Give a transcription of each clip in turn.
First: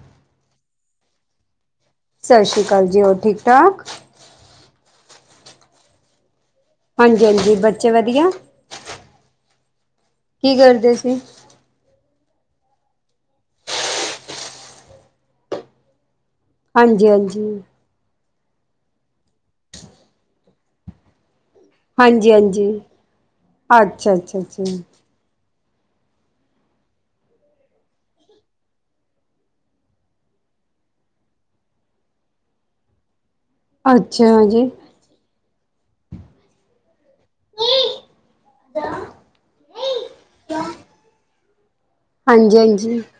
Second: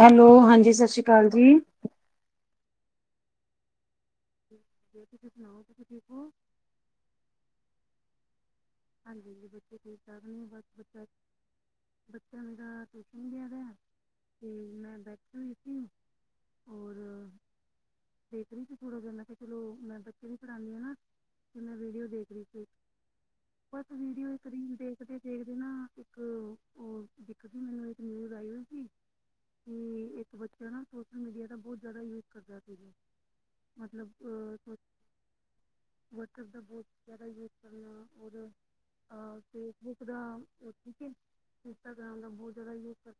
Hello ਹਾਂਜੀ ਸਤਿ ਸ੍ਰੀ ਅਕਾਲ ਜੀ ਸਤਿ ਸ਼੍ਰੀ ਅਕਾਲ ਜੀ ਹੋਰ ਠੀਕ ਠਾਕ [inaudible] ਹਾਂਜੀ ਹਾਂਜੀ ਬੱਚੇ ਵਧੀਆ ਹਾਂਜੀ ਹਾਂਜੀ ਬੱਚੇ ਠੀਕ ਨਹੀਂ ਕੀ ਬਸ ਕਰਦੇ ਬੱਚਾ। ਸੀ ਬੱਚਾ ਮੇਰਾ ਟਿਊਸ਼ਨ ਗਿਆ ਦਾ ਤੇ ਮੈਂ ਬੈਠ ਹੋਈ ਸੀ। ਹਾਂਜੀ ਹਾਂਜੀ। ਦੇੇਖਦੀ ਸੀ ਥੋੜਾ ਜਿਹਾ ਮੈਂ ਕਿਹਾ ਚਲੋ ਮੈਂ ਬੱਚੇ ਵੀ ਪੜਾਂਦੀ ਆ ਨਾ ਮੈਂ ਵੀਡੀਓ ਹਾਂਜੀ ਦੇਖਦੀ ਸੀ। ਹਾਂਜੀ ਬਸ ਅੱਛਾ ਵੀਡੀਓ ਅੱਛਾ ਅੱਛਾ ਸਕਰੀਨ ਦੇਖਦੇਖ ਮੇਰੇ ਨਾ ਇੱਕ ਉਹ ਦਿੱਕ ਸੀ ਮੈਨੂੰ ਇੱਕ ਨਿਊਜ਼ ਆਈ ਹੋਗੀ। ਕਿ ਇੱਕ ਬੱਚਾ ਨਾ ਸੋਸ਼ਲ ਮੀਡੀਆ ਦਾ ਬਹੁਤ ਜ਼ਿਆਦਾ ਯੂਜ ਕਰਦਾ ਸੀਗਾ ਮਤਲਬ ਅੱਛਾ ਜੀ ਹਾਂਜੀ ਅ ਬਟ ਸਪ ਦਾ ਬਹੁਤ ਜ਼ਿਆਦਾ ਯੂਜ ਕਰਨਾ ਹੋ। ਰ ਫੇਸਬੁੱਕ ਦਾ ਠੀਕ ਹੈ। ਇੰਸਟਾਗ੍ਰਾਮ ਦਾ ਬਹੁਤ ਜ਼ਿਆਦਾ ਯੂਜ਼ ਹਾਂਜੀ ਕਰ।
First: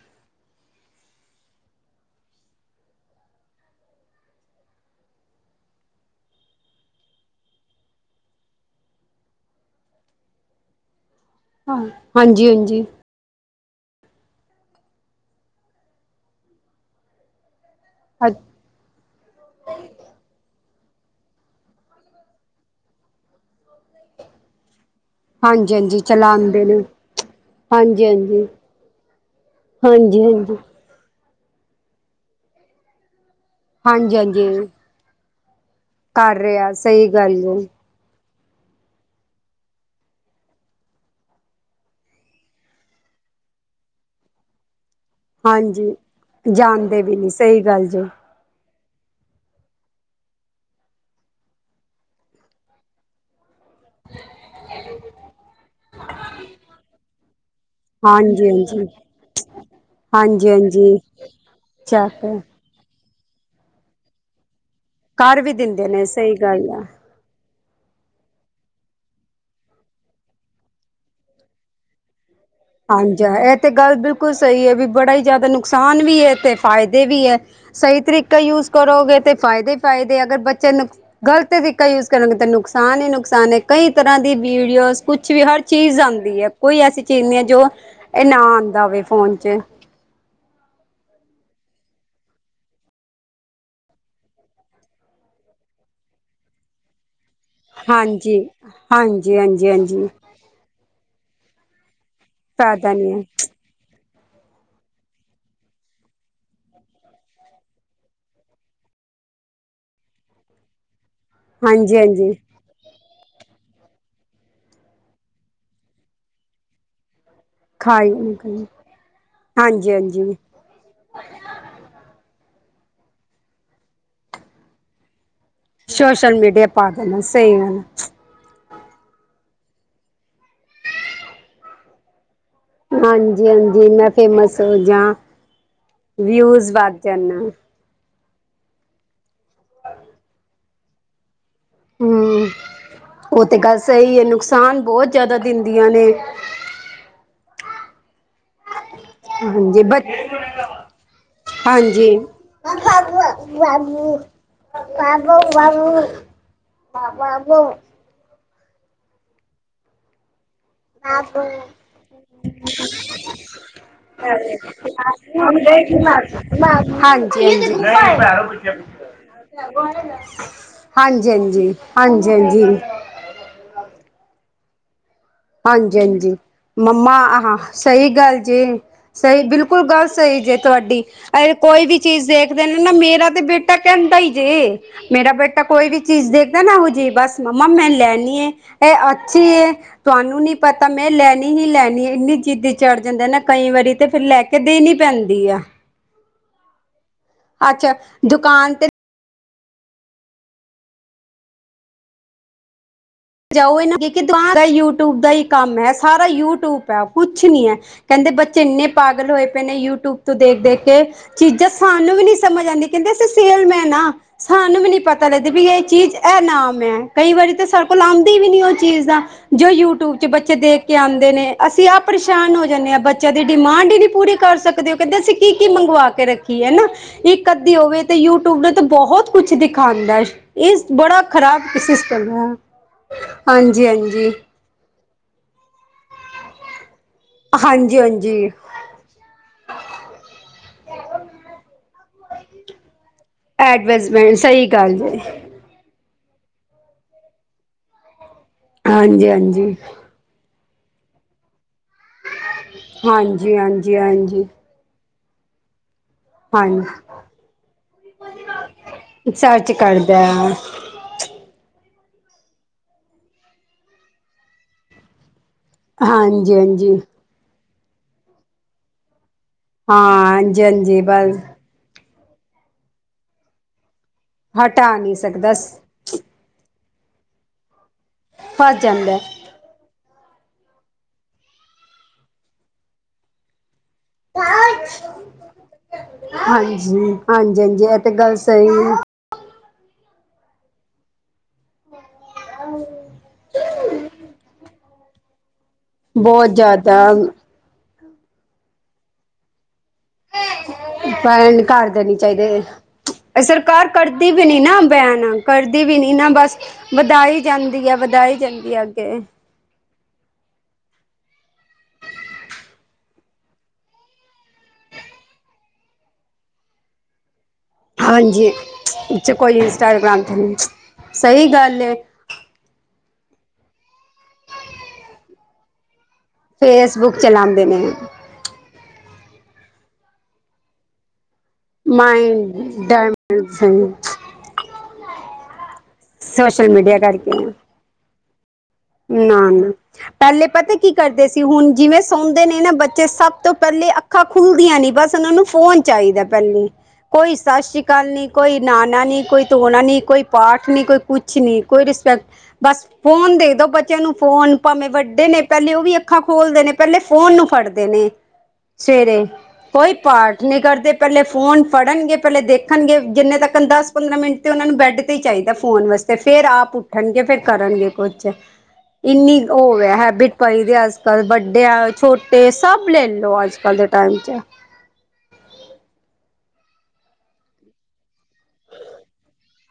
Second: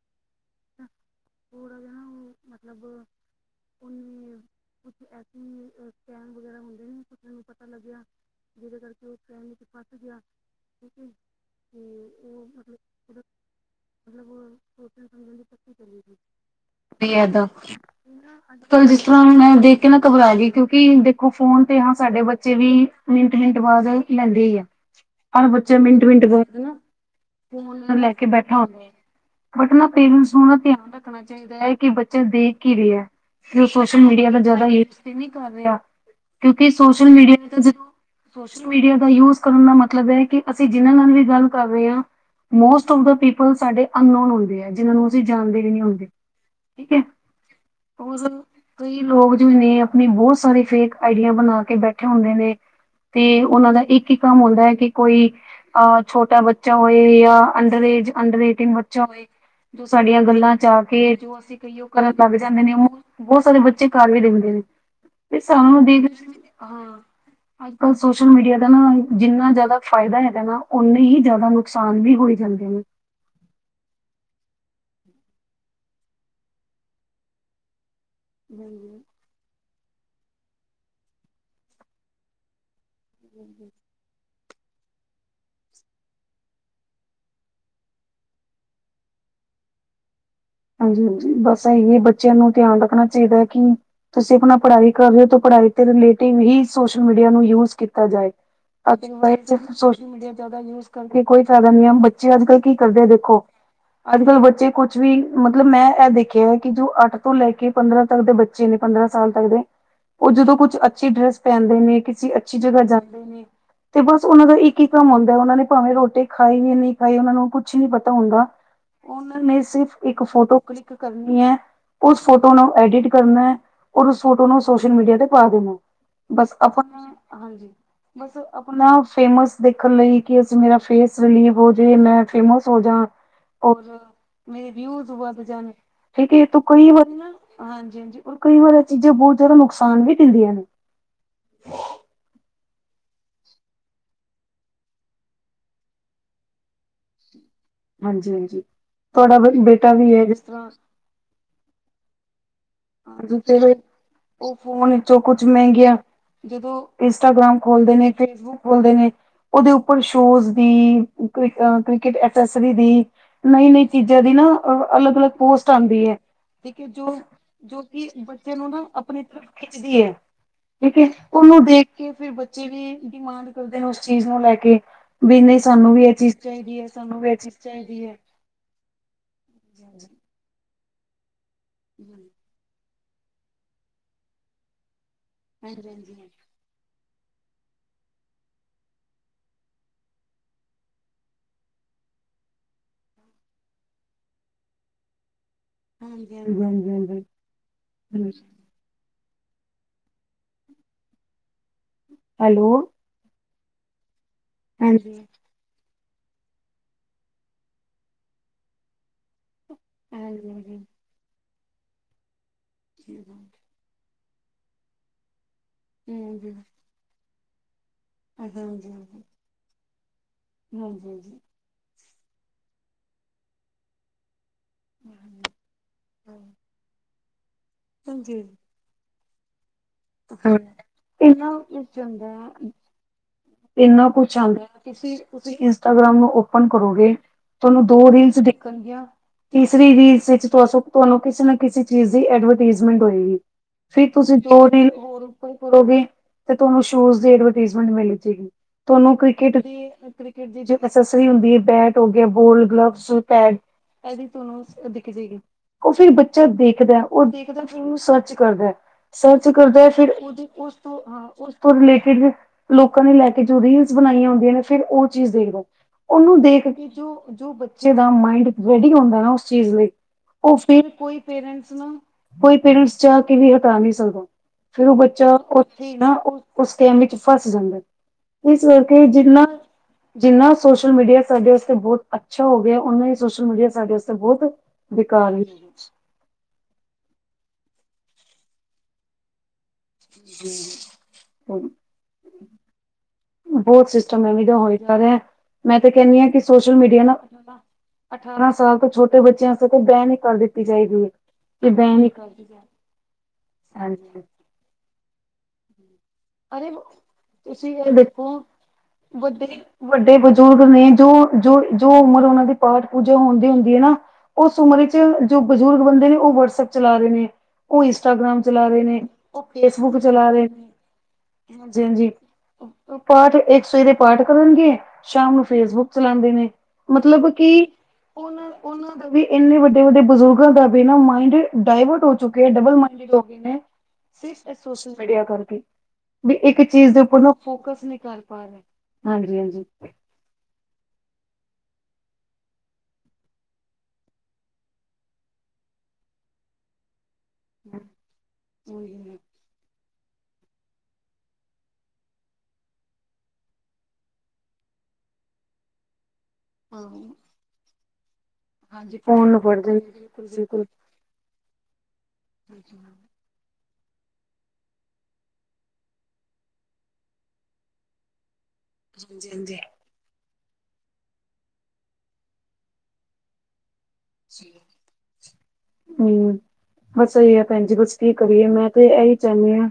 ਉਹ ਮਤਲਬ ਉਹਨੇ ਕੁਛ ਐਸ ਸਕੈਮ ਵਗੈਰਾ ਹੁੰਦੇ ਜਿ ਕੁਛ ਮੈਨੂੰ ਪਤਾ ਲੱਗਿਆ। ਜਿਹਦੇ ਕਰਕੇ ਉਹ ਟੈਮ ਵਿੱਚ ਫਸ ਗਿਆ,,,,, ਠੀਕ ਹੈ ਹਾਂ ਤੇ ਉਹ ਹਾਂਜੀ ਹਾਂਜੀ ਮਤਲਬ, [inaudible] ਅ ਅੱਜ ਕਲ ਜਿਸ ਤਰ੍ਹਾਂ ਮੈਂ ਦੇਖ ਕੇ ਨਾ, ਘਬਰਾ ਗਈ ਕਿ ਦੇਖੋ ਫੋਨ ਤੇ ਹਾਂ ਸਾਡੇ ਬੱਚੇ ਵੀ ਮਿੰਟ ਮਿੰਟ ਬਾਅਦ ਲੈਂਦੇ ਹੀ ਆ, ਹਰ ਹਾਂਜੀ ਬੱਚੇ ਹਾਂਜੀ ਮਿੰਟ ਮਿੰਟ ਬਾਅਦ ਚਲਾਉਂਦੇ ਨਾ,,,,,, ਨੇ ਫੋਨ ਹਾਂਜੀ ਲੈ ਕੇ ਹਾਂਜੀ ਬੈਠਾ ਹੁੰਦੇ ਆ, ਬਟ ਹਾਂਜੀ ਪੇਰੈਂਟਸ ਨੂੰ ਨਾ ਹਾਂਜੀ ਧਿਆਨ ਰੱਖਣਾ ਚਾਹੀਦਾ। ਚਾਹੀਦਾ ਹੈ। ਕਿ ਬੱਚਾ ਦੇਖ ਹੀ ਰਿਹਾ,, ਕਿ ਉਹ ਸੋਸ਼ਲ ਹਾਂਜੀ ਮੀਡੀਆ ਦਾ ਜ਼ਿਆਦਾ ਹਾਂਜੀ ਯੂਜ ਤੇ ਨਹੀਂ ਕਰ ਰਿਹਾ, ਕਰ ਕਿਉਂਕਿ ਰਿਹਾ ਸਹੀ ਸੋਸ਼ਲ ਗੱਲ ਮੀਡੀਆ ਹੈ ਦਾ ਜਦੋਂ,,,, ਸੋਸ਼ਲ ਮੀਡੀਆ ਦਾ ਯੂਜ ਕਰਨ ਦਾ ਮਤਲਬ ਹੈ ਕਿ ਅਸੀਂ ਜਿਨਾਂ ਨਾਲ ਵੀ ਗੱਲ ਕਰ ਰਹੇ ਹਾਂ, ਮੋਸਟ ਆਫ ਦਾ ਪੀਪਲ ਸਾਡੇ ਅਨ ਨੋਨੁਨ ਹੁੰਦੇ ਹੈ ਜਿਹਨਾਂ ਨੂੰ, ਤੁਸੀਂ ਜਾਣਦੇ ਵੀ ਨਹੀਂ ਹਾਂਜੀ ਹੁੰਦੇ ਠੀਕ ਹੈ ਜਾਣਦੇ ਵੀ ਨਹੀਂ ਸਹੀ ਗੱਲ ਜੀ ਹੋ, ਕਈ ਲੋਕ ਜੋ ਨੇ ਆਪਣੇ ਬਹੁਤ ਸਾਰੇ ਫੇਕ ਆਈਡੀਆ ਬਣਾ ਕੇ ਬੈਠੇ ਹੁੰਦੇ ਨੇ, ਤੇ ਉਹਨਾਂ ਦਾ ਇੱਕ ਹੀ ਕੰਮ ਹੁੰਦਾ ਹੈ ਕਿ ਕੋਈ ਅਹ ਛੋਟਾ ਬੱਚਾ ਹੋਏ ਜਾਂ, ਅੰਡਰਏਜ ਅੰਡਰ ਹਾਂਜੀ ਏਟੀਨ ਹਾਂਜੀ ਬੱਚਾ ਹੋਏ, ਜੋ ਸਾਡੀਆਂ ਹਾਂਜੀ ਗੱਲਾਂ ਚ ਆ ਹਾਂਜੀ ਕੇ,, ਜੋ ਅਸੀਂ ਕਈਓ ਕਰਨ ਚੱਕ ਲੱਗ ਜਾਂਦੇ ਨੇ ਉਹ, ਬਹੁਤ ਸਾਰੇ ਬੱਚੇ ਘਰ ਵੀ ਦੇਖਦੇ ਨੇ ਤੇ,, ਕਰ ਵੀ ਸਾਨੂੰ ਦਿੰਦੇ ਨੇ ਦੇਖ ਸਹੀ ਗੱਲ ਆ ਹ, ਅੱਜਕੱਲ੍ਹ ਸੋਸ਼ਲ ਮੀਡੀਆ ਦਾ ਨਾ ਜਿੰਨਾ ਜ਼ਿਆਦਾ ਫਾਇਦਾ ਹੈਗਾ ਨਾ ਉਨੇ ਹੀ ਜ਼ਿਆਦਾ ਨੁਕਸਾਨ ਵੀ ਹੋਏ। ਹਾਂਜੀ ਇਹ ਤੇ ਗੱਲ ਬਿਲਕੁਲ ਸਹੀ ਏ। ਬੜਾ ਹੀ ਜ਼ਿਆਦਾ ਨੁਕਸਾਨ ਵੀ ਏ ਤੇ ਫਾਇਦੇ ਵੀ ਐ ਸਹੀ ਤਰੀਕਾ ਯੂਜ ਹਾਂਜੀ ਕਰੋਗੇ ਤੇ ਫਾਇਦੇ ਈ ਫਾਇਦੇ ਅਗਰ ਬੱਚੇ ਨੂੰ ਗ਼ਲਤ ਤਰੀਕਾ ਯੂਜ ਕਰੋਗੇ ਤਾਂ ਨੁਕ ਨੁਕਸਾਨ ਹੀ ਨੁਕਸਾਨ ਨੇ ਕਈ ਤਰ੍ਹਾਂ ਦੀ ਵੀਡੀਓਜ ਕੁਛ ਵੀ ਹਰ ਚੀਜ਼ ਆਂਦੀ ਏ ਕੋਈ ਐਸੀ ਚੀਜ਼ ਨਹੀਂ ਜੋ ਇਹ ਨਾ ਆਂਦਾ ਹੋਵੇ ਫੋਨ ਚ। ਹਾਂਜੀ-ਹਾਂਜੀ ਬਸ ਇਹੀ ਬੱਚਿਆਂ ਨੂੰ ਧਿਆਨ ਰੱਖਣਾ ਚਾਹੀਦਾ ਹੈ ਕਿ ਤੁਸੀਂ ਆਪਣਾ ਪੜ੍ਹਾਈ ਕਰ ਰਹੇ ਹੋ ਤਾਂ ਪੜਾ ਈ ਤੇ ਰਿਲੇਟਿਵ ਹੀ ਸੋਸ਼ਲ ਮੀਡੀਆ ਕਿ ਉਹਨੂੰ ਯੂਜ ਕੀਤਾ ਜਾਏ, ਹਾਂਜੀ ਅੱਜ ਦੀ ਹਾਂਜੀ ਲਾਈਫ 'ਚ ਹਾਂਜੀ ਸੋਸ਼ਲ ਹਾਂਜੀ ਮੀਡੀਆ ਜਿਆਦਾ ਯੂਜ ਕਰਕੇ ਕੋਈ ਫਾਇਦਾ ਨੀ ਆ ਬੱਚੇ ਅੱਜ ਕੱਲ ਕੀ ਫਾਇਦਾ ਕਰਦੇ ਆ ਨਹੀਂ ਹੈ ਦੇਖੋ, ਅੱਜ ਕੱਲ ਬੱਚੇ ਕੁਛ ਵੀ ਮਤਲਬ ਮੈਂ ਇਹ ਦੇਖਿਆ ਕਿ ਜੋ ਅੱਠ ਤੋਂ ਲੈ ਕੇ ਪੰਦਰਾਂ ਤੱਕ ਦੇ ਬੱਚੇ ਨੇ ਪੰਦਰਾਂ ਸਾਲ ਤੱਕ ਦੇ ਉਹ ਜਦੋਂ ਕੁਛ ਅੱਛੀ ਡਰੈਸ ਪਹਿਨਦੇ ਹਾਂਜੀ ਨੇ ਹਾਂਜੀ ਕਿਸੇ ਅੱਛੀ ਜਗ੍ਹਾ ਜਾਂਦੇ ਨੇ ਤੇ ਬਸ ਉਹਨਾਂ ਦਾ ਇੱਕ ਹੀ ਕੰਮ ਹੁੰਦਾ ਉਹਨਾਂ ਨੇ ਭਾਵੇਂ ਰੋਟੀ ਖਾਈ ਵੀ ਨਹੀਂ ਖਾਈ ਉਹਨਾਂ ਨੂੰ ਕੁਛ ਨੀ ਪਤਾ ਖਾਈ ਹੁੰਦਾ, ਹਾਂਜੀ ਉਹਨਾਂ ਨੇ ਸਿਰਫ ਇੱਕ ਹਾਂਜੀ ਫੋਟੋ ਕਲਿੱਕ ਕਰਨੀ ਹੈ ਉਸ ਫੋਟੋ ਫੋਟੋ ਨੂੰ ਐਡਿਟ ਕਰਨਾ ਔਰ ਉਸ ਫੋਟੋ ਨੂੰ ਸੋਸ਼ਲ ਮੀਡੀਆ ਤੇ ਪਾ ਦੇਣਾ ਸੋਸ਼ਲ ਬਸ ਮੀਡੀਆ ਪਾ ਆਪਣੇ ਦੇਣਾ ਸਹੀ ਹਾਂਜੀ ਗੱਲ ਬਸ, ਆਪਣਾ ਫੇਮਸ ਦੇਖਣ ਲਈ ਕਿ ਅਸੀ ਮੇਰਾ ਫੇਸ ਰਿਲੀਵ ਹੋ ਮੈਂ ਫ਼ਾਮੁਸ, ਜਾ ਸੌਜਾ, ਹਾਂਜੀ ਹਾਂਜੀ ਔਰ ਮੈਂ ਫੇਮਸ ਮੇ, ਹੋ ਵਿਊਜ਼ ਜਾਂ ਵੱਧ ਜਾਣ ਠੀਕ ਇਹ ਤ ਵਿਊਜ਼ ਕਈ ਵੱਧ ਵਾਰੀ ਨਾ ਜਾਣਾ ਹਾਂਜੀ ਹਾਂ,,,, ਕਈ ਵਾਰੀਆਂ ਚੀਜ਼ਾਂ ਬਹੁਤ ਜ਼ਿਆਦਾ ਨੁਕਸਾਨ ਵੀ ਦਿੰਦੀਆਂ ਨੇ,,, ਹੂੰ,,, ਉਹ ਤੇ ਗੱਲ ਸਹੀ ਹੈ ਨੁਕਸਾਨ ਬਹੁਤ ਜ਼ਿਆਦਾ ਦਿੰਦੀਆਂ ਨੇ। ਹਾਂਜੀ-ਹਾਂਜੀ ਤੁਹਾਡਾ ਹਾਂਜੀ ਬੇਟਾ ਬ ਵੀ ਹੈ ਜਿਸ ਤਰ੍ਹਾਂ ਹਾਂਜੀ ਜਿਹੜੇ, ਉਹ ਫੋਨ ਵਿਚੋਂ ਹਾਂਜੀ ਕੁਛ ਮਹਿੰਗੀਆਂ ਜਦੋਂ ਇੰਸਟਾਗ੍ਰਾਮ ਖੋਲਦੇ ਨੇ ਫੇਸਬੁਕ ਖੋਲਦੇ ਨੇ ਉਹਦੇ ਉਪਰ ਸ਼ੋਜ ਰੀਲਜ ਕ੍ਰਿਕਟ ਐਸਸਰੀ ਦੀ, ਨਈ-ਨਈ ਚੀਜ਼ਾਂ ਦੀ ਨਾ ਅਲੱਗ-ਅਲੱਗ ਪੋ ਲਿਸਟ ਆਉਂਦੀ ਏ, ਠੀਕ ਹੈ ਜੋ ਜੋ ਕਿਉਂਕਿ ਬੱਚੇ ਨੂੰ ਨਾ ਆਪਣੀ ਤਰਫ ਖਿੱਚਦੀ ਏ, ਠੀਕ ਹੈ ਉਹਨੂੰ ਹਾਂਜੀ ਦੇਖ ਕੇ ਫਿਰ ਹਾਂਜੀ ਬੱਚੇ ਹਾਂਜੀ ਵੀ ਡਿਮਾਂਡ ਕਰਦੇ ਨੇ ਉਸ ਚੀਜ਼ ਨੂੰ ਲੈ ਕੇ ਵੀ ਨਹੀਂ ਸਾਨੂੰ ਵੀ ਇਹ ਚੀਜ਼ ਹਾਂਜੀ-ਹਾਂਜੀ, ਚਾਹੀਦੀ ਹੈ ਮੰਮਾ ਸਾਨੂੰ ਵੀ ਇਹ ਚੀਜ਼ ਆ ਚਾਹੀਦੀ ਸਹੀ ਹੈ ਗੱਲ ਜੇ ਸਹੀ, ਬਿਲਕੁਲ ਗੱਲ ਸਹੀ ਜੇ। ਤੁਹਾਡੀ ਕੋਈ ਵੀ ਹਾਂਜੀ ਚੀਜ਼ ਦੇਖਦੇ ਨੇ ਨਾ ਮੇਰਾ ਤੇ ਬੇਟਾ ਕਹਿੰਦਾ ਈ ਜੇ। ਮੇਰਾ ਬੇਟਾ ਹਾਂਜੀ ਹਾਂਜੀ ਕੋਈ ਵੀ ਹਾਂਜੀ ਚੀਜ਼ ਦੇਖਦਾ ਨਾ ਓਹੋ ਜੀ ਬਸ ਮੰਮਾ ਮੈਂ ਲੈਣੀ ਏ, ਇਹ ਅੱਛੀ ਏ। ਤੁਹਾਨੂੰ ਨੀ ਪਤਾ ਮੈਂ ਲੈਣੀ ਹੀ ਲੈਣੀ ਏ ਇੰਨੀ ਜਿੱਦੀ ਚੜ ਜਾਂਦਾ ਨਾ ਕਈ ਵਾਰੀ ਤੇ ਫਿਰ ਲੈ ਕੇ ਦੇਨੀ ਪੈਂਦੀ ਆ। ਹਾਂਜੀ ਹਾਂਜੀ ਹਾਂਜੀ ਹਾਂਜੀ ਅੱਛਾ ਦੁਕਾਨ ਤੇ ਹੈਲੋ ਜਾਓ ਇਹਨੂੰ ਹਾਂਜੀ ਯੂਟਿਊਬ ਦਾ ਹੀ ਕੰਮ ਐ। ਸਾਰਾ ਯੂਟਿਊਬ ਹੈ ਕੁਛ ਨੀ ਐ ਕਹਿੰਦੇ ਬੱਚੇ ਇੰਨੇ ਪਾਗਲ ਹੋਏ ਪਏ ਨੇ ਯੂਟਿਊਬ ਤੋਂ ਹਾਂਜੀ ਹਾਂਜੀ ਦੇਖ-ਦੇਖ ਕੇ ਚੀਜ਼ਾਂ ਸਾਨੂੰ ਵੀ ਨਹੀਂ ਸਮਝ ਆਂਦੀ ਕਹਿੰਦੇ ਅਸੀਂ ਹਾਂਜੀ-ਹਾਂਜੀ, ਸੇਲਮੈਨ ਆ। ਸਾਨੂੰ ਵੀ ਨੀ ਪਤਾ ਲੱਗਦੀ ਵੀ ਇਹ ਚੀਜ਼ ਇਹ ਹਾਂਜੀ-ਹਾਂਜੀ। ਨਾਮ ਐ ਕਈ ਵਾਰੀ ਤਾਂ ਭੁਲਾਂਦੀ ਵੀ ਨੀ ਉਹ ਚੀਜ਼ ਦਾ ਜੋ ਯੂਟਿਊਬ 'ਚ ਬੱਚੇ ਦੇਖ ਕੇ ਆਂਦੇ ਹਾਂਜੀ, ਨੇ ਅਸੀਂ ਆਪ ਪਰੇਸ਼ਾਨ ਹੋ ਜਾਂਨੇ ਆ ਬੱਚਿਆਂ ਦੀ ਡਿਮਾਂਡ ਹੀ ਨੀ ਪੂਰੀ ਕਰ ਸਕਦੇ ਉਹ ਕਹਿੰਦੇ ਅਸੀਂ ਕੀ-ਕੀ ਮੰਗਵਾ ਕੇ ਰੱਖੀਏ ਹਨਾਂ ਇੱਕ ਅੱਧੀ ਹੋਵੇ ਤੇ ਹਾਂਜੀ ਹਾਂਜੀ। ਯੂਟਿਊਬ ਨੇ ਤਾਂ ਬਹੁਤ ਕੁਛ ਦਿਖਾਂਦਾ ਇਸ ਬੜਾ ਇਹਨਾਂ ਖ਼ਰਾਬ ਵਿੱਚ ਸਿਸਟਮ ਹੈ। ਹੁੰਦਾ ਇੰਨਾ ਹਾਂਜੀ-ਹਾਂਜੀ ਕੁਛ ਆਂਦਾ ਹੈ ਤੁਸੀਂ ਤੁਸੀਂ ਇੰਸਟਾਗ੍ਰਾਮ ਨੂੰ ਓਪਨ ਕਰੋਗੇ। ਤੁਹਾਨੂੰ ਦੋ ਹਾਂਜੀ ਰੀਲਸ ਹਾਂਜੀ ਦਿਖਣਗੀਆਂ ਤੀਸਰੀ ਰੀਲਸ ਵਿੱਚ ਤੁਹਾਨੂੰ ਕਿਸੇ ਨਾ ਕਿਸੇ ਚੀਜ਼ ਦੀ ਐਡਵਰਟੀਜ਼ਮੈਂਟ ਹੋਏਗੀ। ਫਿਰ ਐਡਵਰਟੀਜ਼ਮੈਂਟ ਤੁਸੀਂ ਸਹੀ ਜੋ ਰੀਲ ਗੱਲ ਜੀ ਹੋਰ ਉੱਪਰ ਕਰੋਗੇ ਤੇ ਤੁਹਾਨੂੰ ਸ਼ੂਜ ਦੀ ਐਡਵਰਟੀਜਮੈਂਟ ਮਿਲਜੇਗੀ। ਤੁਹਾਨੂੰ ਹਾਂਜੀ ਕ੍ਰਿਕਟ ਹਾਂਜੀ ਦੀ ਕ੍ਰਿਕਟ ਦੀ ਜੋ ਅਸੈਸਰੀ ਹੁੰਦੀ ਹੈ ਬੈਟ ਹੋ ਗਿਆ ਬੋਲ [unintelligible] ਹਾਂਜੀ ਪੈਡ ਹਾਂਜੀ ਇਹਦੀ ਹਾਂਜੀ ਤੁਹਾਨੂੰ [unintelligible] ਉਹ ਫਿਰ ਬੱਚਾ ਦੇਖਦਾ ਹਾਂਜੀ ਉਹ ਦੇਖਦਾ ਫਿਰ ਉਹਨੂੰ ਸਰਚ ਕਰਦਾ ਸਰਚ ਕਰਦਾ ਉਹਦੀ ਉਸ ਤੋਂ ਹਾਂ ਉਸ ਤੋਂ ਰਿਲੇਟਿਡ ਲੋਕਾਂ ਨੇ ਲੈ ਕੇ ਜੋ ਰੀਲਸ ਬਣਾਈਆਂ ਹੁੰਦੀਆਂ ਨੇ ਫੇਰ ਉਹ ਚੀਜ਼ ਦੇਖਲੋ। ਉਹਨੂੰ ਹਾਂਜੀ ਦੇਖ ਕੇ ਹਾਂਜੀ ਜੋ ਜੋ ਬੱਚੇ ਦਾ ਮਾਇੰਡ ਰੈਡੀ ਹੁੰਦਾ ਨਾ ਓ ਚੀਜ਼ ਲਈ ਹਾਂ ਉਹ ਹਾਂਜੀ ਫਿਰ ਹਾਂਜੀ ਕੋਈ ਬਸ ਪੇਰੈਂਟਸ ਨੂੰ ਕੋਈ ਪੇਰੈਂਟਸ ਚਾਅ ਕੇ ਵੀ ਉਹ ਹਟਾ ਨਹੀਂ ਸਕਦਾ ਫੇਰ ਉਹ ਹਟਾ ਨਹੀਂ ਬੱਚਾ ਸਕਦਾ ਓਥੀ ਨਾ [unintelligible] [unintelligible] ਵਿੱਚ ਫਸ ਜਾਂਦਾ ਇਸ ਫਸ ਕਰਕੇ ਜਾਂਦਾ ਜਿੰਨਾ ਜਿੰਨਾ ਸੋਸ਼ਲ ਮੀਡੀਆ ਸਾਡੇ ਵਾਸਤੇ ਬਹੁਤ ਅੱਛਾ ਹੋ ਗਿਆ ਉਹਨਾਂ ਹੀ ਸੋਸ਼ਲ ਮੀਡੀਆ ਸਾਡੇ ਵਾਸਤੇ [unintelligible] ਬਹੁਤ ਬੇਕਾਰ ਵੀ ਹਾਂਜੀ। ਹਾਂਜੀ ਹਾਂਜੀ, ਇਹ ਤਾਂ ਗੱਲ ਸਈ [unintelligible] [unintelligible] ਬਹੁਤ ਸਿਸਟਮ ਐਵੀਂ ਦਾ ਹੋਈ ਜਾ ਰਿਹਾ ਮੈਂ ਤੇ ਕਹਿਣੀ ਆ ਕਿ ਬਹੁਤ ਸੋਸ਼ਲ ਮੀਡੀਆ ਜ਼ਿਆਦਾ ਨਾ ਅਠਾਰਾਂ ਸਾਲ ਤੋਂ ਛੋਟੇ ਬੱਚਿਆਂ ਤੋਂ ਉਹ ਬੈਨ ਕਰ ਦਿੱਤੀ ਜਾਏਗੀ ਹੈ ਕਿ ਕਰ ਬੈਨ ਦੇਣੀ ਕਰਦੀ ਜਾ ਚਾਹੀਦੀ ਸਰਕਾਰ ਕਰਦੀ ਵੀ ਨੀ ਨਾ ਬੈਨ ਕਰਦੀ ਵੀ ਨੀ। ਇਹਨਾਂ ਬਸ ਅਰੇ ਵਧਾਈ ਤੁਸੀਂ ਜਾਂਦੀ ਇਹ ਆ ਵਧਾਈ ਦੇਖੋ ਜਾਂਦੀ ਆ ਅੱਗੇ। ਵੱਡੇ ਵੱਡੇ ਬਜ਼ੁਰਗ ਨੇ ਜੋ ਜੋ ਜੋ ਉਮਰ ਉਹਨਾਂ ਦੀ ਪਾਠ-ਪੂਜਾ ਹੋਣ ਦੀ ਹੁੰਦੀ ਹੈ ਨਾ ਉਸ ਉਮਰ ਵਿੱਚ ਜੋ ਬਜ਼ੁਰਗ ਬੰਦੇ ਨੇ ਉਹ ਵਟਸਐਪ ਚਲਾ ਰਹੇ ਨੇ। ਉਹ ਇੰਸਟਾਗ੍ਰਾਮ ਹਾਂਜੀ ਚਲਾ ਰਹੇ ਨੇ ਚ ਉਹ ਕੋਈ ਫੇਸਬੁੱਕ ਇੰਸਟਾਗ੍ਰਾਮ ਚਲਾ ਤੇ ਰਹੇ ਨਹੀਂ ਨੇ। ਸਹੀ ਗੱਲ ਹਾਂਜੀ ਏ ਹਾਂਜੀ ਪਾਠ ਇੱਕ ਸਵੇਰੇ ਪਾਠ ਕਰਨਗੇ ਸ਼ਾਮ ਨੂੰ ਫੇਸਬੁੱਕ ਚਲਾਂਦੇ ਨੇ ਫੇਸਬੁੱਕ ਮਤਲਬ ਚਲਾਉਂਦੇ ਕਿ ਨੇ ਉਹਨਾਂ ਉਹਨਾਂ ਵੀ ਇੰਨੇ ਵੱਡੇ ਵੱਡੇ ਬਜ਼ੁਰਗਾਂ ਦਾ ਵੀ ਨਾ ਮਾਇੰਡ ਡਾਇਵਰਟ ਹੋ ਚੁੱਕੇ ਡਬਲ ਮਾਇੰਡ ਮਾਈਡਡ ਹੋ ਗਏ ਨੇ ਡਾਇਮੰਡ ਸਿਰਫ ਇਹ ਸੋਸ਼ਲ ਮੀਡੀਆ ਕਰਕੇ। ਵੀ ਇੱਕ ਸੋਸ਼ਲ ਚੀਜ਼ ਮੀਡੀਆ ਦੇ ਉੱਪਰ ਨਾ ਕਰਕੇ ਫੋਕਸ ਨਹੀਂ ਕਰ ਪਾ ਰਹੇ। ਨਾ ਹਾਂਜੀ ਹਾਂਜੀ ਨਾ ਪਹਿਲੇ ਪਤਾ ਕੀ ਕਰਦੇ ਸੀ ਹੁਣ ਜਿਵੇਂ ਸੌਦੇ ਨੇ ਨਾ ਬੱਚੇ ਸਭ ਤੋਂ ਪਹਿਲੇ ਅੱਖਾਂ ਖੁੱਲਦੀਆਂ ਨੀ ਬਸ ਉਹਨਾਂ ਨੂੰ ਫੋਨ ਚਾਹੀਦਾ ਪ ਕੋਈ ਸਤਿ ਸ੍ਰੀ ਅਕਾਲ ਨੀ ਕੋਈ ਨਾਣਾ ਨੀ ਕੋਈ ਧੋਣਾ ਨੀ ਕੋਈ ਪਾਠ ਨਹੀਂ ਕੋਈ ਕੁਛ ਨਹੀਂ ਕੋਈ ਰਿਸਪੈਕਟ ਬਸ ਫੋਨ ਦੇਦੋ ਬੱਚਿਆਂ ਨੂੰ ਫੋਨ ਭਾਵੇਂ ਵੱਡੇ ਨੇ ਪਹਿਲੇ ਉਹ ਵੀ ਅੱਖਾਂ ਖੋਲਦੇ ਨੇ ਹਾਂ ਪਹਿਲੇ ਫੋਨ ਨੂੰ ਫੜਦੇ ਨੇ। ਹਾਂਜੀ ਸਵੇਰੇ ਫੋਨ ਨੂੰ ਫੜਦੇ ਨੇ ਕੋਈ ਬਿਲਕੁਲ ਪਾਠ ਨਹੀਂ ਬਿਲਕੁਲ ਕਰਦੇ ਪਹਿਲੇ ਫੋਨ ਫੜਨਗੇ ਪਹਿਲੇ ਦੇਖਣਗੇ ਜਿੰਨੇ ਤੱਕ ਦਸ ਪੰਦਰਾਂ ਮਿੰਟ ਤੇ ਉਹਨਾਂ ਨੂੰ ਬੈਡ ਤੇ ਹੀ ਚਾਹੀਦਾ ਫੋਨ ਵਾਸਤੇ ਫੇਰ ਆਪ ਉੱਠਣਗੇ ਫੇਰ ਕਰਨਗੇ ਕੁਛ। ਇੰਨੀ ਹਾਂਜੀ ਓ ਹਾਂਜੀ ਹੋ ਗਿਆ ਹੈਬਿੱਟ, ਪਈ ਦੇ ਅੱਜ ਕੱਲ ਵੱਡੇ ਆ ਛੋਟੇ ਸਭ ਲੈ ਲਓ ਅੱਜ ਕੱਲ ਦੇ। ਟਾਈਮ ਚ ਹੂੰ, ਬਸ ਸਈ ਆ ਭੈਣ ਜੀ ਤੁਸੀਂ, ਕੀ ਕਰੀਏ ਮੈਂ ਤੇ ਇਹੀ ਚਾਹੁਣੀ ਆ।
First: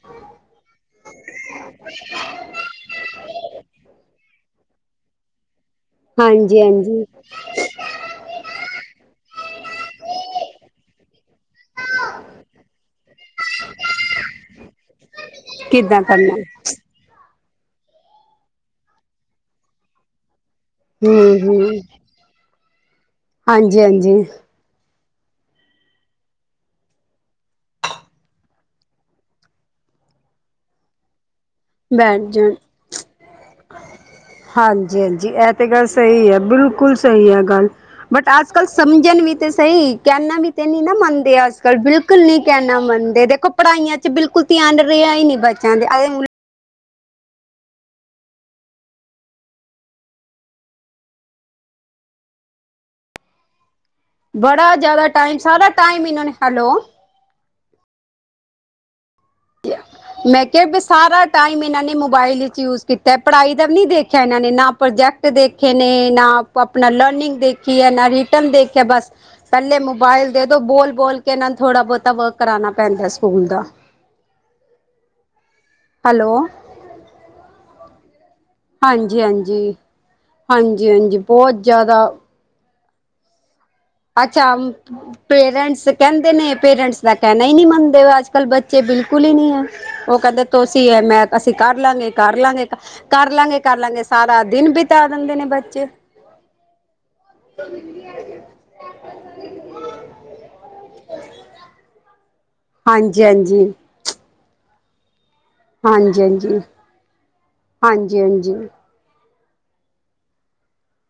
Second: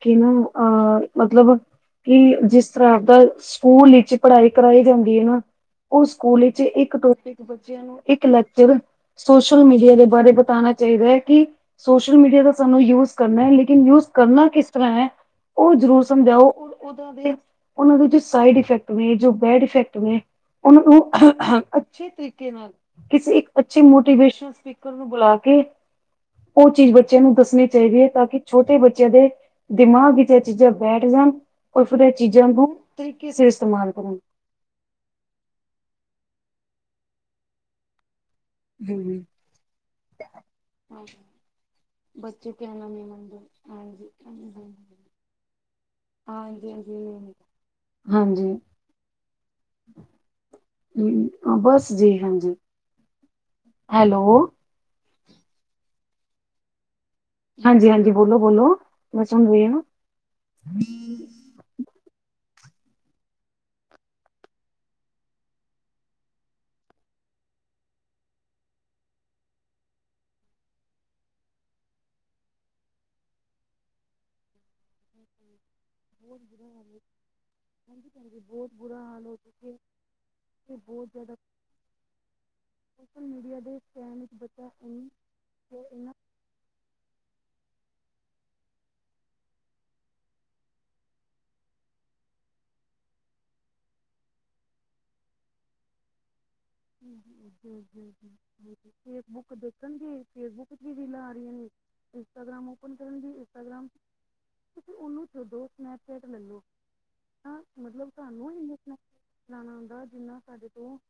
ਕਿ ਨਾ ਅਹ ਮਤਲਬ ਕਿ ਜਿਸ ਤਰ੍ਹਾਂ ਆਪਦਾ ਸਕੂਲ ਵਿੱਚ ਪੜ੍ਹਾਈ ਕਰਾਈ ਜਾਂਦੀ ਐ ਨਾ ਉਹ ਸਕੂਲ ਵਿੱਚ ਹਾਂਜੀ ਇੱਕ ਹਾਂਜੀ ਟੋਪਿਕ ਬੱਚਿਆਂ ਨੂੰ ਇੱਕ ਲੈਕ ਚਰ ਸੋਸ਼ਲ ਮੀਡੀਆ ਦੇ ਬਾਰੇ ਬਤਾਣਾ ਚਾਹੀਦਾ ਕਿ ਸੋਸ਼ਲ ਮੀਡੀਆ ਦਾ ਸਾਨੂੰ ਯੂਜ ਕਰਨਾ ਲੇਕਿਨ ਯੂਜ ਕਰਨਾ ਕਿਸ ਤਰ੍ਹਾਂ ਹੈ ਉਹ ਕਿੱਦਾਂ ਜ਼ਰੂਰ ਕਰਨਾ ਸਮਝਾਓ ਓਦੋਂ ਦੇ ਉਹਨਾਂ ਦੇ ਜੋ ਸਾਈਡ ਇਫੈਕਟ ਨੇ ਜੋ ਬੈਡ ਇਫੈਕਟ ਨੇ ਉਹਨੂੰ ਓਨੂੰ ਹਮ ਹਮ ਅੱਛੇ ਤਰੀਕੇ ਨਾਲ। ਕਿਸੇ ਇੱਕ ਹਾਂਜੀ ਅੱਛੇ ਹਾਂਜੀ ਮੋਟੀਵੇਸ਼ਨ ਸਪੀਕਰ ਨੂੰ ਬੁਲਾ ਕੇ ਉਹ ਚੀਜ਼ ਬੱਚਿਆਂ ਨੂੰ ਦੱਸਣੀ ਚਾਹੀਦੀ ਹੈ ਤਾਂ ਕਿ ਛੋਟੇ ਬੱਚਿਆਂ ਦੇ ਦਿਮਾਗ ਵਿੱਚ ਇਹ ਚੀਜ਼ਾਂ ਬੈਠ ਜਾਣ। ਔਰ ਫਿਰ ਇਹ ਬੈਠ ਚੀਜ਼ਾਂ ਜਾਣ ਨੂੰ ਤਰੀਕੇ ਸੇ ਇਸਤੇਮਾਲ ਕਰਨ। ਹਾਂਜੀ ਹਾਂਜੀ ਇਹ ਤੇ ਗੱਲ ਸਹੀ ਆ। ਬਿਲਕੁਲ ਸਹੀ ਐ ਗੱਲ। ਬੱਟ ਅੱਜ ਕੱਲ ਸਮਝਣ ਹੂੰ। ਵੀ ਤੇ ਸਹੀ ਕਹਿਣਾ ਵੀ ਤੇ ਨਹੀਂ ਨਾ ਹਾਂਜੀ ਮੰਨਦੇ ਅੱਜ ਕੱਲ ਬਿਲਕੁਲ ਨੀ ਬੱਚੇ ਕਹਿਣਾ ਨਹੀਂ ਮੰਨ ਮੰਨਦੇ ਦੇਖੋ, ਪੜ੍ਹਾਈਆਂ ਚ ਹਾਂਜੀ ਬਿਲਕੁਲ ਹਾਂਜੀ ਧਿਆਨ ਹਾਂਜੀ। ਰਿਹਾ ਹੀ ਨਹੀਂ ਬੱਚਿਆਂ ਦੇ [unintelligible] ਹਾਂਜੀ ਜ ਬਸ ਜੀ ਹਾਂਜੀ ਹੈਲੋ ਬੜਾ ਜ਼ਿਆਦਾ ਟਾਈਮ ਸਾਰਾ ਟਮ ਇਹਨਾਂ ਨੇ ਹੈਲੋ ਹਾਂਜੀ ਹਾਂਜੀ ਬੋਲੋ ਬੋਲੋ ਮੈਂ ਸੁਣ ਰਹੀ ਹਾਂ। ਮੈਂ ਕਿਹਾ ਵੀ ਸਾਰਾ ਟਾਈਮ ਇਹਨਾਂ ਨੇ ਮੋਬਾਇਲ ਵਿਚ ਚੂਜ ਕੀਤਾ ਪੜ੍ਹਾਈ ਦਾ ਵੀ ਨੀ ਦੇਖਿਆ ਇਹਨਾਂ ਨੇ ਨਾ ਪ੍ਰੋਜੈਕਟ ਦੇਖੇ ਨੇ ਨਾ ਆਪਣਾ ਲਰਨਿੰਗ ਦੇਖ ਖੀ ਨਾ ਰਿਟਨ ਦੇਖਿਆ ਬਸ ਪਹਿਲੇ ਮੋਬਾਈਲ ਦੇ ਦੋ ਬੋਲ ਬੋਲ ਕੇ ਨਾ ਥੜਾ ਬਹੁਤਾ ਵਰ ਕਰਾ ਜਾਣਾ ਪੈਂਦਾ ਸਕੂਲ ਦਾ ਬਹੁਤ ਹੈਲੋ [inaudible] ਬਹੁਤ ਬੁਰਾ ਹਾਲ ਹਾਂਜੀ ਹੋ ਹਾਂਜੀ ਚੁੱਕਿਆ ਹਾਂਜੀ ਹਾਂਜੀ ਬਹੁਤ ਜ਼ਿਆਦਾ ਸੋਸ਼ਲ ਮੀਡੀਆ ਦੇ ਸਕੈਮ ਵਿੱਚ ਅੱਛਾ ਬੱਚਾ ਇੰ ਪੇਰੈਂਟਸ ਇੰਨਾ ਕਹਿੰਦੇ ਨੇ ਪੇਰੈਂਟਸ ਦਾ ਕਹਿਣਾ ਹੀ ਨਹੀਂ ਮੰਨਦੇ ਅੱਜ ਕੱਲ ਬੱਚ ਬਿਲਕੁਲ ਹੀ ਨੀ ਹੈ ਉਹ ਕਹਿੰਦੇ ਤੁਸੀਂ ਮੈਂ ਅਸੀਂ ਕਰ ਲਾਂਗੇ ਕਰ ਲਾਂਗੇ ਕਰ ਲਾਂਗੇ ਕਰ ਲਾਂਗੇ ਸਾਰਾ ਦਿਨ ਬਿਤਾ ਦਿੰਦੇ ਨੇ ਬੱਚੇ ਜੀ ਜੀ ਜੀ ਜੀ ਜੀ ਹਾਂਜੀ। ਫੇਸਬੁੱਕ ਦੇਖਣਗੇ ਫੇਸਬੁੱਕ ਦੀ ਰੀਲਾਂ ਆ ਰਹੀਆਂ। ਇੰਸਟਾਗ੍ਰਾਮ ਓਪਨ ਹਾਂਜੀ ਕਰਨਗੇ ਹਾਂਜੀ ਇੰਸਟਾਗ੍ਰਾਮ ਤੇ ਫਿਰ ਓਹੀ ਤੇ ਹਾਂਜੀ ਹਾਂਜੀ, ਤਾਂ ਮਤਲਬ ਹਾਂਜੀ ਤੁਹਾਨੂੰ ਹਾਂਜੀ। ਇੰਨੇ [unintelligible]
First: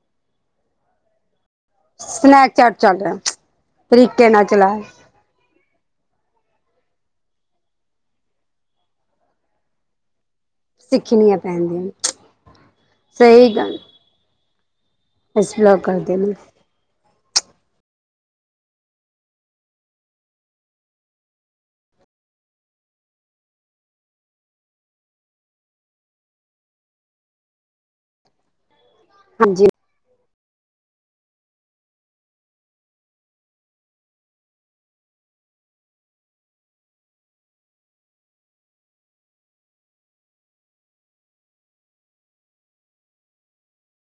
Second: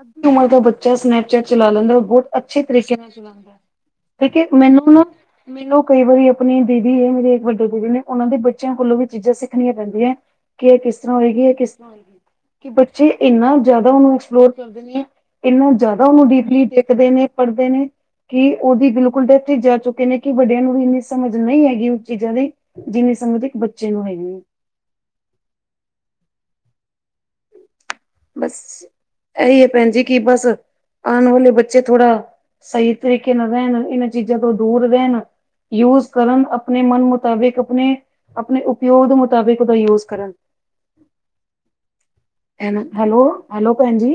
ਅੱਧੀ ਉਮਰ ਦਾ ਬੱਚਾ ਇਸ ਨੇ ਚਲਾ ਲੈਂਦਾ ਬਹੁਤ ਅੱਛੇ ਸਨੈਕਚੈਟ ਤਰੀਕੇ ਚੱਲ ਨਾਲ ਰਿਹਾ ਚਲਾਂਦਾ ਤਰੀਕੇ ਠੀਕ ਨਾਲ ਆ ਚਲਾ ਮੈਨੂੰ ਨਾ ਮੈਨੂੰ ਕਈ ਵਾਰੀ ਆਪਣੀ ਦੀਦੀ ਹੈ ਮੇਰੇ ਇੱਕ ਵੱਡੇ ਦੀਦੀ ਨੇ ਉਹਨਾਂ ਦੇ ਬੱਚਿਆਂ ਕੋਲੋਂ ਵੀ ਚੀਜ਼ਾਂ ਸਿੱਖਣੀਆਂ ਪੈਂਦੀਆਂ ਕਿ ਇਹ ਕਿਸ ਤਰ੍ਹਾਂ ਸਿੱਖਣੀਆਂ ਹੋਏਗੀ ਹੈ ਕਿਸ ਤਰ੍ਹਾਂ ਪੈਂਦੀਆਂ ਹੋਏਗੀ ਕਿ ਬੱਚੇ ਸਹੀ ਇੰਨਾ ਗੱਲ ਜ਼ਿਆਦਾ ਉਹਨੂੰ ਐਕਸਪਲੋਰ ਕਰਦੇ ਇਸ ਇੰਨਾ ਬਲੋਕ ਜ਼ਿਆਦਾ ਕਰਦੇ ਉਹਨੂੰ ਨੇ ਡਪਲੀ ਦੇਖਦੇ ਨੇ ਪੜ੍ਹਦੇ ਨੇ ਕਿ ਉਹਦੀ ਬਿਲਕੁਲ ਡੈਥ ਹੀ ਜਾ ਚੁੱਕੇ ਨੇ ਕਿ ਵੱਡਿਆਂ ਨੂੰ ਵੀ ਇੰਨੀ ਸਮਝ ਨਹੀਂ ਹੈਗੀ ਉਸ ਚੀਜ਼ਾਂ ਦੀ ਜਿੰਨੀ ਸਮ ਦੇ ਇੱਕ ਬੱਚੇ ਨੂੰ ਹੈਗੀ [inaudible] ਬਸ ਇਹੀ ਹੈ ਹਾਂਜੀ ਭੈਣ ਜੀ ਕਿ ਬਸ ਆਉਣ ਵਾਲੇ ਬੱਚੇ ਥੋੜ੍ਹਾ ਸਹੀ ਤਰੀਕੇ ਨਾਲ ਰਹਿਣ ਇਹਨਾਂ ਚੀਜ਼ਾਂ ਤੋਂ ਦੂਰ ਰਹਿਣ ਯੂਜ ਕਰਨ ਆਪਣੇ ਮਨ ਮੁਤਾਬਿਕ ਆਪਣੇ ਆਪਣੇ ਉਪਯੋਗ ਦੇ ਮੁਤਾਬਿਕ ਉਹਦਾ ਯੂਜ ਕਰਨ ਹ ਹੈਲੋ ਹੈਲੋ ਭੈਣ ਜੀ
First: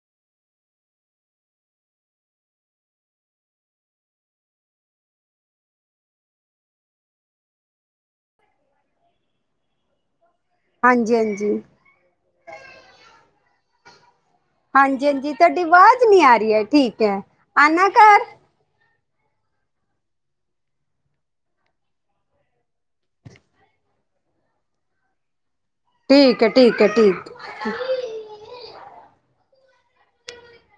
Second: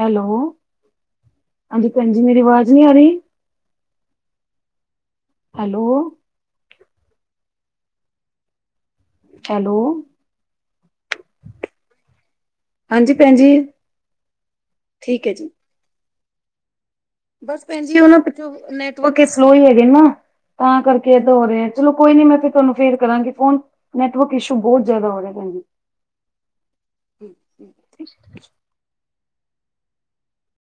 ਹੈਲੋ ਹਾਂਜੀ ਭੈਣਜੀ ਮੇਰੀ ਅਵਾਜ਼ ਨਹੀਂ ਆ ਰਹੀ ਹੈਲੋ ਹੈਲੋ ਹਾਂਜੀ, ਹਾਂਜੀ ਹਾਂਜੀ ਭੈਣ ਜੀ ਹਾਂਜੀ, ਠੀਕ ਹਾਂਜੀ ਹੈ ਜੀ ਤੁਹਾਡੀ ਆਵਾਜ਼ ਨੀ ਆ ਰਹੀ ਹੈ। ਠੀਕ ਹੈ ਬਸ ਭੈਣ ਆਨਾ ਜੀ ਉਹ ਨਾ ਘਰ ਪਿੱਛੋਂ ਨੈਟਵਰਕ ਸਲੋ ਹੀ ਹੈਗੇ ਨਾ ਤਾਂ ਕਰਕੇ ਇਦਾ ਹੋ ਰਿਹਾ ਚਲੋ ਕੋਈ ਨੀ ਮੈਂ ਤੁਹਾਨੂੰ ਫੇਰ ਕਰਾਂਗੀ ਫੋਨ ਨੈਟਵਰਕ ਇਸ਼ੂ ਬਹੁਤ ਜ਼ਿਆਦਾ ਹੋ ਰਿਹਾ ਭੈਣਜੀ। ਠੀਕ ਹੈ, ਠੀਕ ਹੈ, ਠੀਕ